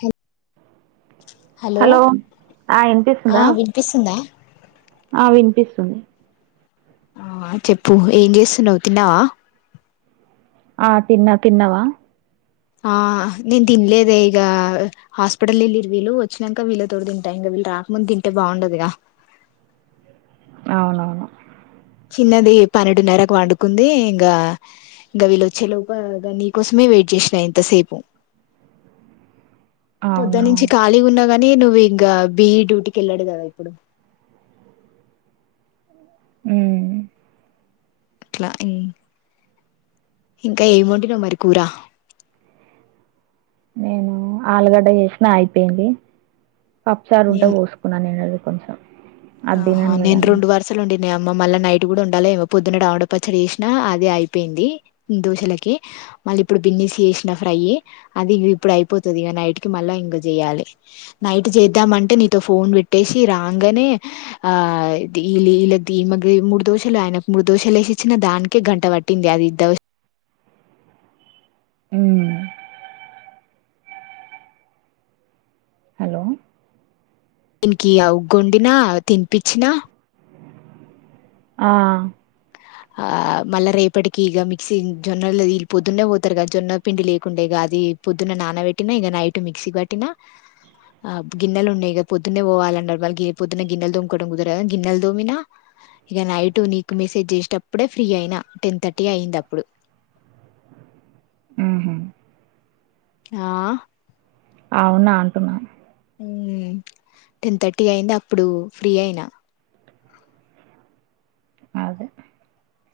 హే hello ఆ ఆ ఇనిపిస్తుందా వినిపిస్తుందా ఆ వినిపిస్తుంది ఆ చెప్పు ఏం చేస్తున్నవ్ తిన్నావా ఆ తిన్న తిన్నవా ఆ నేను తిన్లేదే ఇగా హాస్పిటల్ ఇల్లిరు వీలు వచ్చినంక వీల తోటి తింటా ఇంగ వీళ్ళు రాకముందు తింటే బాగుండదుగా అవునవును చిన్నది పన్నెండున్నరకు వండుకుంది ఇంగా ఇంకా వీళ్ళ వచ్చే లోపు నీ కోసమే వెయిట్ చేసిన ఇంత సేపు అవునా పొద్దనుంచి కాలిగా ఉన్న గాని నే నువ్వు ఇంగ బిఈ డ్యూటికి వెళ్ళడు కదా ఇప్పుడు ఉమ్ అట్లా ఈ ఇంకా ఏముండినవు మరి కూర నేను ఆలుగడ్డ చేసినా అయిపోయింది పప్పుచారు ఉంటే నేను పోసుకున్న నిన్నటిది ఆహా నేను రెండు వరసలు వండి నె అమ్మ మళ్ళ నైట్ కూడా ఉండాలేమో పొద్దున్న టమాట పచ్చడి చేసినా అది అయిపోయింది దోశలకి మళ్ళీ ఇప్పుడు బిన్నిస్ చేసిన ఫ్రై అది ఇ ఇప్పుడు అయిపోతుది ఇగ నైట్ కి మళ్ళా ఇంగ చెయాలి నైట్ చేద్దామంటే నీతో ఫోన్ పెట్టేసి రాంగనే ఆ ది ఇల్ వీళ్ళ ఈ మకు మూడు దోశలు ఆయనకు మూడు దోశలు వేసి ఇచ్చిన దానికే గంట ప టింది అది ఇద్ వాచ్ ఉమ్ హలో దీనికి అవుగ్గోండినా తినిపిచ్చిన ఆ ఆ మళ్ళ రేపటికి ఇగ మిక్సీ జొన్నలు వీళ్ళు పొద్దున్నే పోతారు కదా జొన్న పిండి లేకుండే ఇగ అది పొద్దున్న నాన బెట్టినా ఇగ నైట్ మిక్సీ కట్టినా ఆ గిన్నెలు ఉండే ఇగ ప్రొద్దున్నే పోవాలన్నారు మళ్ళ పొద్దున్న గిన్నెలు దోముకోవడం కుదరదని గిన్నెల దోమినా ఇక నైట్ నీకు మెసేజ్ చె టప్పుడే ఫ్రీ అయినా టెన్ థర్టీ అయ్యింది అప్పుడు ఉమ్ హు ఆ అవునా అంటున్న టెన్ థర్టీ అయింది అప్పుడు ఫ్రీ అయినా అదే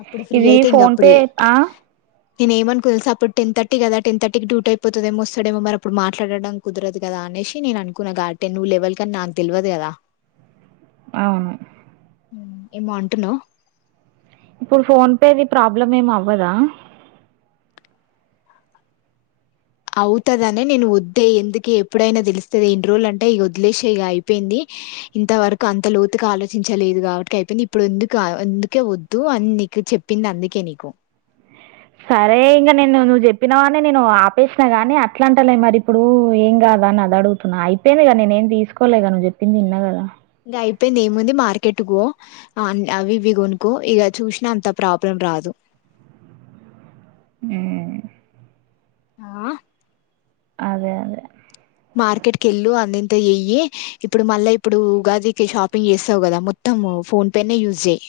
అప్పుడు ఫ్రీ ఇది అయితే ఇంగ ఫోన్ పే అప్పుడే ఆ నేను ఎం అనుకున్న తెలుసా అప్పుడు టె థర్టీ కదా టెన్ థర్టీ డ్యూటీ అయిపోతుదేమో వస్తాడేమో అప్పుడు మాట్లాటడం కుదరది కదా అనేషి నేను అనుకున్నా గార్డె నువ్ లెవల్ కాని నాకు తెలువదు కదా అవును ఏమో అంటున్నవ్ ఇప్పుడు ఫోన్ పే ప్రాబ్లం ఎం అవ్వదా అవుతదనే నేను వద్దే ఎందు ఎప్పుడైనా తెలుస్తాది ఎన్ని రోజులు అంటే ఇగ వదిలేసే ఇగ అయిపోయింది ఇంతవరకు అంత లోతుగా ఆలోచించలేదు కాబట్టి అయిపోయింది ఇప్పుడు ఎందుకు అందుకే వద్దు అని నిక్ కి చెప్పింది అందుకే నీకు సరే ఇంక నేను నువ్వు చెప్పినవనే నేను ఆపేసిన గాని అట్లా అంటలే మరి ఇప్పుడు ఏం కాదు అని అది అడుగుతున్నా అయిపోయింది కద నేనేం తీసుకోలేగా నువ్వు చెప్పింది ఇన్నా కదా ఇగ అయిపోయింది ఏముంది మార్కెట్ కో అవి ఇవి కొనుకో ఇగ చూసినా అంత ప్రాబ్లం రాదు మ్మ్. ఆ అదే అదే మార్కెట్ కెళ్ళు అందింత చెయ్యి ఇప్పుడు మళ్ళీ ఇప్పుడు ఉగాదికి షాపింగ్ చేస్తావు కదా మొత్తం మొత్తము ఫోన్ పే నే యూస్ చెయ్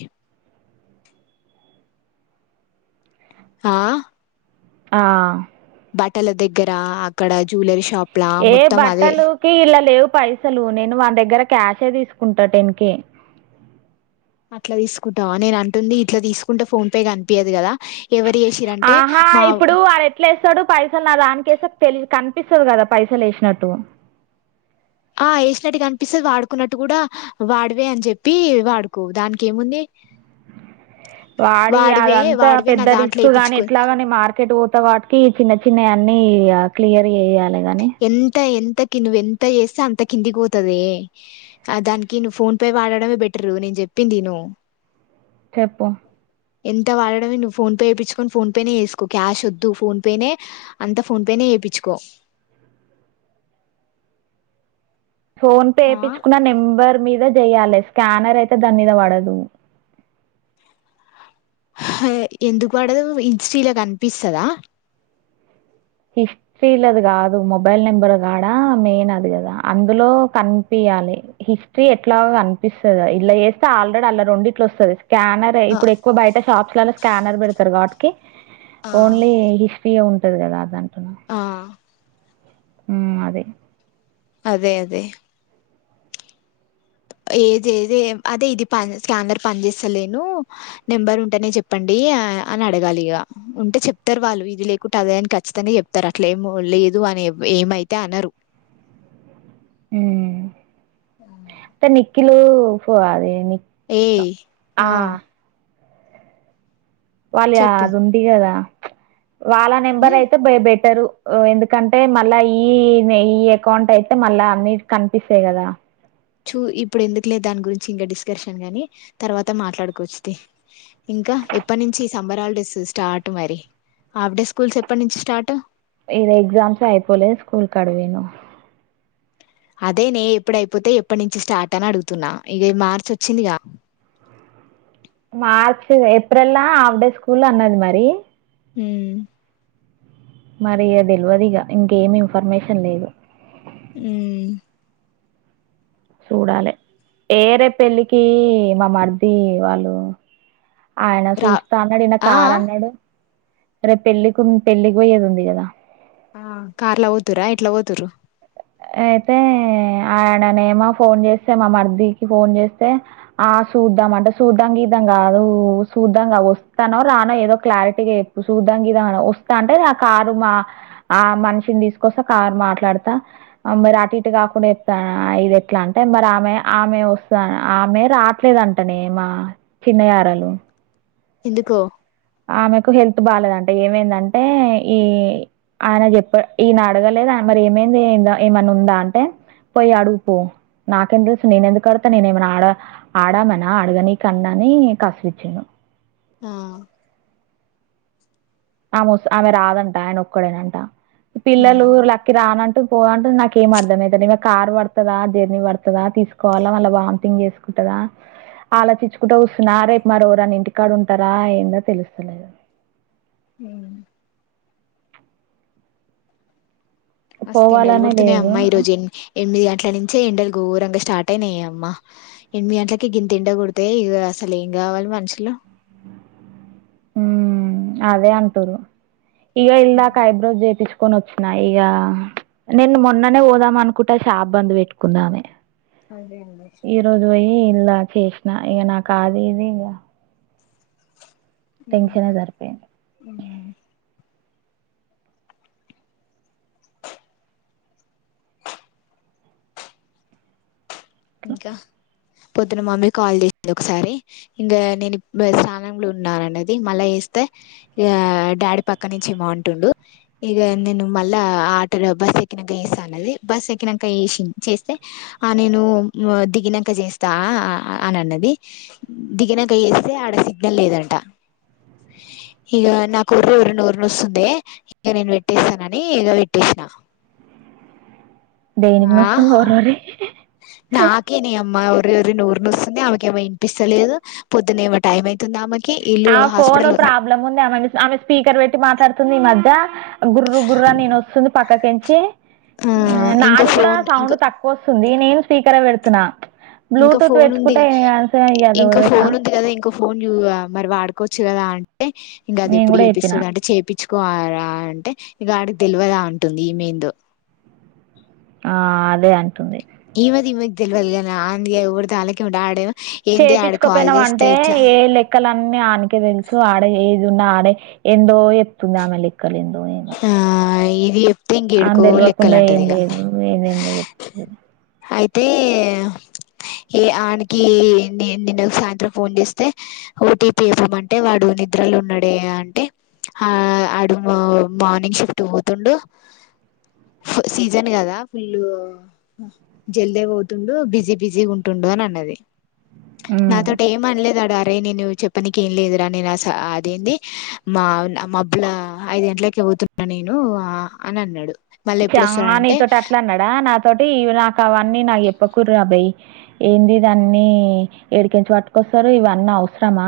ఆ ఆ బట్టల దగ్గర అక్కడ జ్యువెలరీ షాప్లా ఏ మొత్తం అదే బట్టలుకి ఇల్ల లేవ్ పైసలు నేను వాని దగ్గర క్యాషే తీసుకుంటా టెన్ కె అట్లా తీసుకుంటావా నేను అంటుంది ఇట్లా తీసుకుంటే ఫోన్ పే కనిపియదు కదా ఎవరు చేసిరంటే ఆహా మా ఇప్పుడు వాడు ఎట్లా ఎస్తాడు పైసలు నా దానికేస్తే తెలి కని పిస్తుంది కదా పైసలు వేసినట్టు ఆ వేసినట్టు కనిపిస్తది వాడుకున్నట్టు కూడా వాడివే అని చెప్పి వాడుకో దానికి ఏముంది వాడివి వాడివే అదంతా వాడివే నా పెద్ద దాంట్లో రిస్క్ గాని వేపించుకో ఎట్లాగాని మార్కెట్ పోత వాటికి చిన్న చిన్నవి అన్ నీ ఇగ క్లియర్ చేయాలి కానీ ఎంత ఎం తకి నువ్ ఎంత చేస్తే అంత కిందికి పోతదే ఆ దానికి నువ్వు ఫోన్ పే వాడడమే బెటరు జెప్పింది ఇను చెప్పు ఎంత వాడడమే నువ్వు ఫోన్ పేయించుకుని ఫోన్ పేనే వేసుకో క్యాష్ వద్దు ఫోన్ పేనే అంత ఫోన్ పేనే ఇప్పిచుకో ఫోన్ పేయిచ్చుకున్న నెంబర్ మీద చెయ్యాలి స్కానర్ అయితే దాని మీద పడదు ఎందుకు పడదు హిస్టరి ల కనిపిస్తాదా హిస్టరీలది కాదు మొబైల్ నెంబర్ కాడా మెయిన్ అది కదా అందులో కనిపి ని హిస్టరీ ఎట్లా కనిపిస్తుందా ఇలా చేస్తే ఆల్రెడీ అలా రెండిట్లు వస్తుంది స్కానర్ ఆ ఇప్పుడు ఎక్కువ బయట షాప్స్ లోలో స్కానర్ పెడతారు వాటికీ ఆ ఓన్లీ హిస్టరీ ఉంటది కదా దాన్కి ఆ ఉ అదె అదె అదె ఏది ఏది అదె ఇది పన్ స్కానర్ పని చేసలేను నెంబర్ ఉంటేనే జెప్పండి అని అడగాలి ఇగ ఉంటే చెప్తారు వాళ్ళు ఇదిలేకుట అదైనా ఖచ్చితంగా చెప్తారు అట్లా ఎమూ లేదు వాని ఏవ్ ఏమైతే అనరు మ్మ్ మ్మ్ కిలో ఉఫ్ఫ అదేయనికి ఏ ఆ వల్య చెప్పు అధిందికదా వాళ్ళ నెంబర్ ఉమ్, అయితే బె బెటరు ఒ ఎందుకంటే మళ్ళా ఈ ఈ ఈ యకౌంట్ అయితే మళ్ళా అన్ని కనిపిస్తాయి కదా చూ ఇప్పుడు ఎందుకు లే దాని గురించి ఇంకా డిస్కర్షన్ గని తర్వాత మాట్లాడుకోవచ్చుతి ఇంకా ఎప్పటి నుంచి సమ్మర్ హాలిడేస్ స్టార్ట్ మరి హాఫ్ డే స్కూల్స్ ఎప్పట్ నుంచి స్టార్ట్ ఇద ఎక్సామ్స్ ఏ అయిపోలే స్కూల్ కాడ్పోయినం అదే నే ఎప్పుడైపోతే ఎప్పట్ నుంచి స్టార్ట్ అని అడుగుతున్నా ఇగ మార్చ ఒచ్చింద్ గా [inaudible] మార్చ్ ఏప్రిల్ లా హఫ్డే స్కూల్ అన్నది మరి మ్మ్ మరి ఈ తెల్వద్ ఇగ ఇంకేమి ఇన్ఫర్మేషన్ లేదు మ్మ్ సూడలే ఏ రేప్ పెళ్ళికి మా మర్ది వాళ్ళు ఆయన రా సూస్తా అన్నాడు ఇనా ఆ కార్ అన్నాడు రేప్ పెళ్లికూంద్ పెళ్ళిక్ వొయేది ఉంది గదా ఆ కార్ల ఓతుూరా ఎట్లా ఓతుూరు అయితే అయిననేమో ఫోన్ చేసే మా మర్దికి ఫోన్ చేస్తే అ సుద్దాం అంట సుద్దాం గిద్ధం గాదు సుద్దాంగా ఒస్తానో రానో ఏదో క్లారిటీగా చెప్పు దంగిదానా ఒస్తా అంటే ఆ కారు మా ఆ మనిషిన్ తీసుకొస్తా కార్ మాట్లాడ్తా మరి అటు ఇటు కాకుండా చెప్తనా ఇది ఎట్లా అంటే మరి ఆమె ఆమె ఒస్తాన్ ఆమె ర రాట్లేదుంటనే మా పిన్నిగరాలు ఎందుకో ఆమెకు హెల్త్ బాలేదంటే ఏమైందంటే ఈ అనే జెపాడ్ ఇన అడగలేదా మరి ఏమై ఉందే ఎంద ఏమన్నా ఉందా అంటే పోయి అడుగుపో నాకేం తెలుసు నేన ఎందుకుడత నేన ఏమనా ఆడ ఆడామనా ఆడగనీ కన్నా ని కస్రిచ్చిండు ఆ ఆమెఒస్ ఆమె రాదంట ఆయన ఒక్కడేనంట పిల్లలు ఉహు లక్కీ రానంటు పో అంటుంది నాక్ ఎం అర్ధమయితలే ఇంగ కార్ వడ్తదా జర్నీ వడ్తదా తీస్కోవాలా మల్ల వామ్టింగ్ చేస్కుంటాదా ఆలోచించుకుంట కుసున రేప్ మరి ఏవరన్న ఇంటికాడ ఉంటర ఏందో తెలుస్తలే హ్మ్మ్ మస్త్ ఎండలు పోవాలనే కొడుతున్నాయి లేదు అమ్మా ఈ రోజు ఎన్ ఎనిమిది గం ఇట్లేలించే ఎండలు గోరంగా స్టార్ట్ అయినాయె అమ్మా ఎనిమిది గంట్లకే గింత ఎండ కొడ్తే అసల్ ఇంగ ఎవల్ మనుషులు మ్మ్ అదే అంటురు ఈగ ఇల్దక ఐబ్రోజ్ జేపీచు కొనొచ్చిన ఇగ నేన్ మిన్ననే వోదాం అనుకుట షాప్ బంద్ వెటుకుంద్ ఆమె అదేంది ఇందాక చేసిన ఇగ నాక్ కాదు ఇది ఇంగ మ్మ్ సరిపోయింది మ్మ్ ఇంక పొద్దున మమ్మీ కాల్ చేసింది ఒకసారి ఇంగా నేను ఇప్ స్థానంలో ఉన్నానన్నది మళ్ళా చే ఇస్తే ఇగ డాడీ పక్క నుంచి ఏమో అంటుండు ఇగ నేను మళ్ల ఆటలో బస్సు ఎక్కినక్క చేస్తా అన్నది బస్ ఎక్కినంక చేసింద్ చేస్తే ఆ నేను వొ దిగినంక చేస్తా ఆ ఆ అని అన్నది దిగినంక చేస్తే ఆడ సిగ్నల్ లేదంట ఇగ నాకు వొర్లి వొర్లి నోరు నొస్తుందే ఇగ నేను పెట్టేస్తానని ఇగ పెట్టేసిన [inaudible] దేనికి నొస్తుంది వొర్లి వొర్లి నాకే నే అమ్మ వొర్లి వొర్లి నోరు నొస్తుంది ఆమెకేమో వినిపిస్తలేదు పొద్దున్నేమో టైం అయితుంది ఆమెక్ ఆ ఫోను ప్రాబ్లమ్ ఉంది ఆమెన్ చూస్ ఆమె స్పీకర్ పెట్టి మాట్లాడుతుంది ఈ మధ్య గుర్రు గుర్రా అని వినొస్తుంది పక్కకెంచి ఆ ఇంకా నాది కూడా ఫోన్ ఇంక సౌండ్ తక్కువ వస్తుంది నేను స్పీకర్ ఏ పెడుతున్నా ఇంకా బ్లూటూత్ ఫోన్ ఉంది వెట్టుకుంటే అంతే ఇంకా ఫోన్ ఉంది కదా ఇంకో ఫోన్ యువ మరి వాడుకోవచ్చు గదా అంటే ఇంగ అది నేను ఎప్పుడు కూడా చెప్పినా చేపిస్తాడొ, అంటే చేపిచ్చుకో ఆరా అంటే ఇగ ఆడికి తెల్వదా అంటుంది ఈమెందో ఆ అదే అంటుంది ఈమె ఈమెకి తెల్వల్ గాని అంది ఎవడితే అల్లకే ఉండే ఆడేమో ఏంది ఆడ కాల్ చేపిచ్చుకోపోయినాం చేస్తే అంటే ఇట్లా ఏ లెక్కలన్నీ అనికే తెలుసు ఆడ ఏ నాడే ఎందో ఎప్తుంది ఆమె లెక్కలేందో ఏమో ఆ ఇది చెప్తే అన్ ఇంకేడుకో తెల్వకుండా లెక్కలు ఏం అంటది ఇక లేదు ఏందేందో చెప్తుంది. అయితే, ఏ అనికి నేన్ నిన్న సాయంత్రం ఫోన్ చేస్తే ఓటీపీ ఇవ్వమంటే వాడు నే నిద్రలు ఉన్నాడే అంటే ఆ ఆ అడు మార్నింగ్ షిఫ్ట్ పోతుండు సీజన్ కదా ఫుల్ జల్దే పోతుండు, బిజీ బిజీ గ ఉంటుండు రోన్ అన్నది ఉమ్ నాతోటి ఏం అన్లేదు ఆడ రేయ్ నేను చెప్పనిక ఎం లేదురా. నేను అస అదేంది మా మబ్బుల అయిదు గంట్లక్ ట్ల పోతున్న నేను అని అన్నడు చా నీతోటి అట్లా అన్నాడా నాతోటి నాకు అవన్నీ నా చేప్పకూరి అబయి ఏంది దాన్ని ఏడికెంచి పట్టుకొస్తారు ఇవన్నీ అవసరమా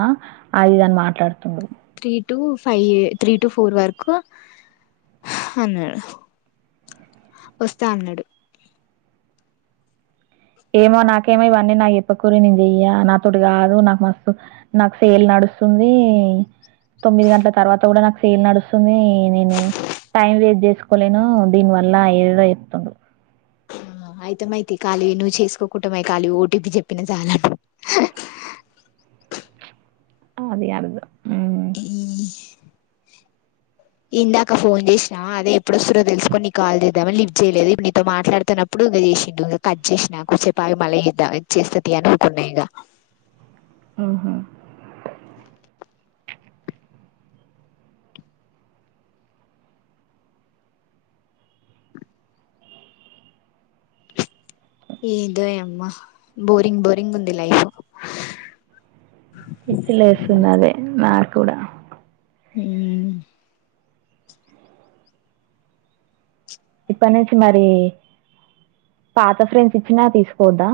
అది ఇది అని మాట్లాడుత two five three to four వరకు అన్నడ్ వస్తా అన్నాడు ఏమో నాకేమో ఇవన్నీ నాక్ చేప్పకూరి నేను చెయ్యా నాతోటి కాదు నాకు మస్తు నాకు సేల్ నడు స్తుంది తొమ్మిది గంటల తర్వాత కూడా నాకు సేల్ నడుస్తుంది నే నే నేను టైం వేస్ట్ చేసుకోలేను దీని వల్ల ఏదేదో అయితుంది ఆ అయితేమైతే ఖళీవి నువ్వు చేసుకోకుంటపాయ్ ఖళీ ఓటీపి చెప్పిన చాలా అదే అర్థం హ్మ్. ఇందాక ఫోన్ చేస్నా అదే ఎప్పుడు వస్తురో తెలుసుకొని నీ కాల్ చేద్దామని లిఫ్ చేయలేదు ఇప్ నీతో మాట్లాడుతున్నప్పు ఇంగ చే చేసిండు ఇగ కట్ చేసినా కోసేపు ఆగి మళ్ళీ చేద్దా చేస్తా తి అని ఊక ఉన్న ఇగ ఉహు ఏందో ఇ అమ్మ బోరింగ్ బోరింగ్ ఉంది లైఫ్ పిచ్చిలేస్తున్నదే నాక్ కూడా హ్మ్ ఇప్పటి నుంచి మరి పాత ఫ్రెండ్స్ ఇచ్చినా తీసుకోద్దా?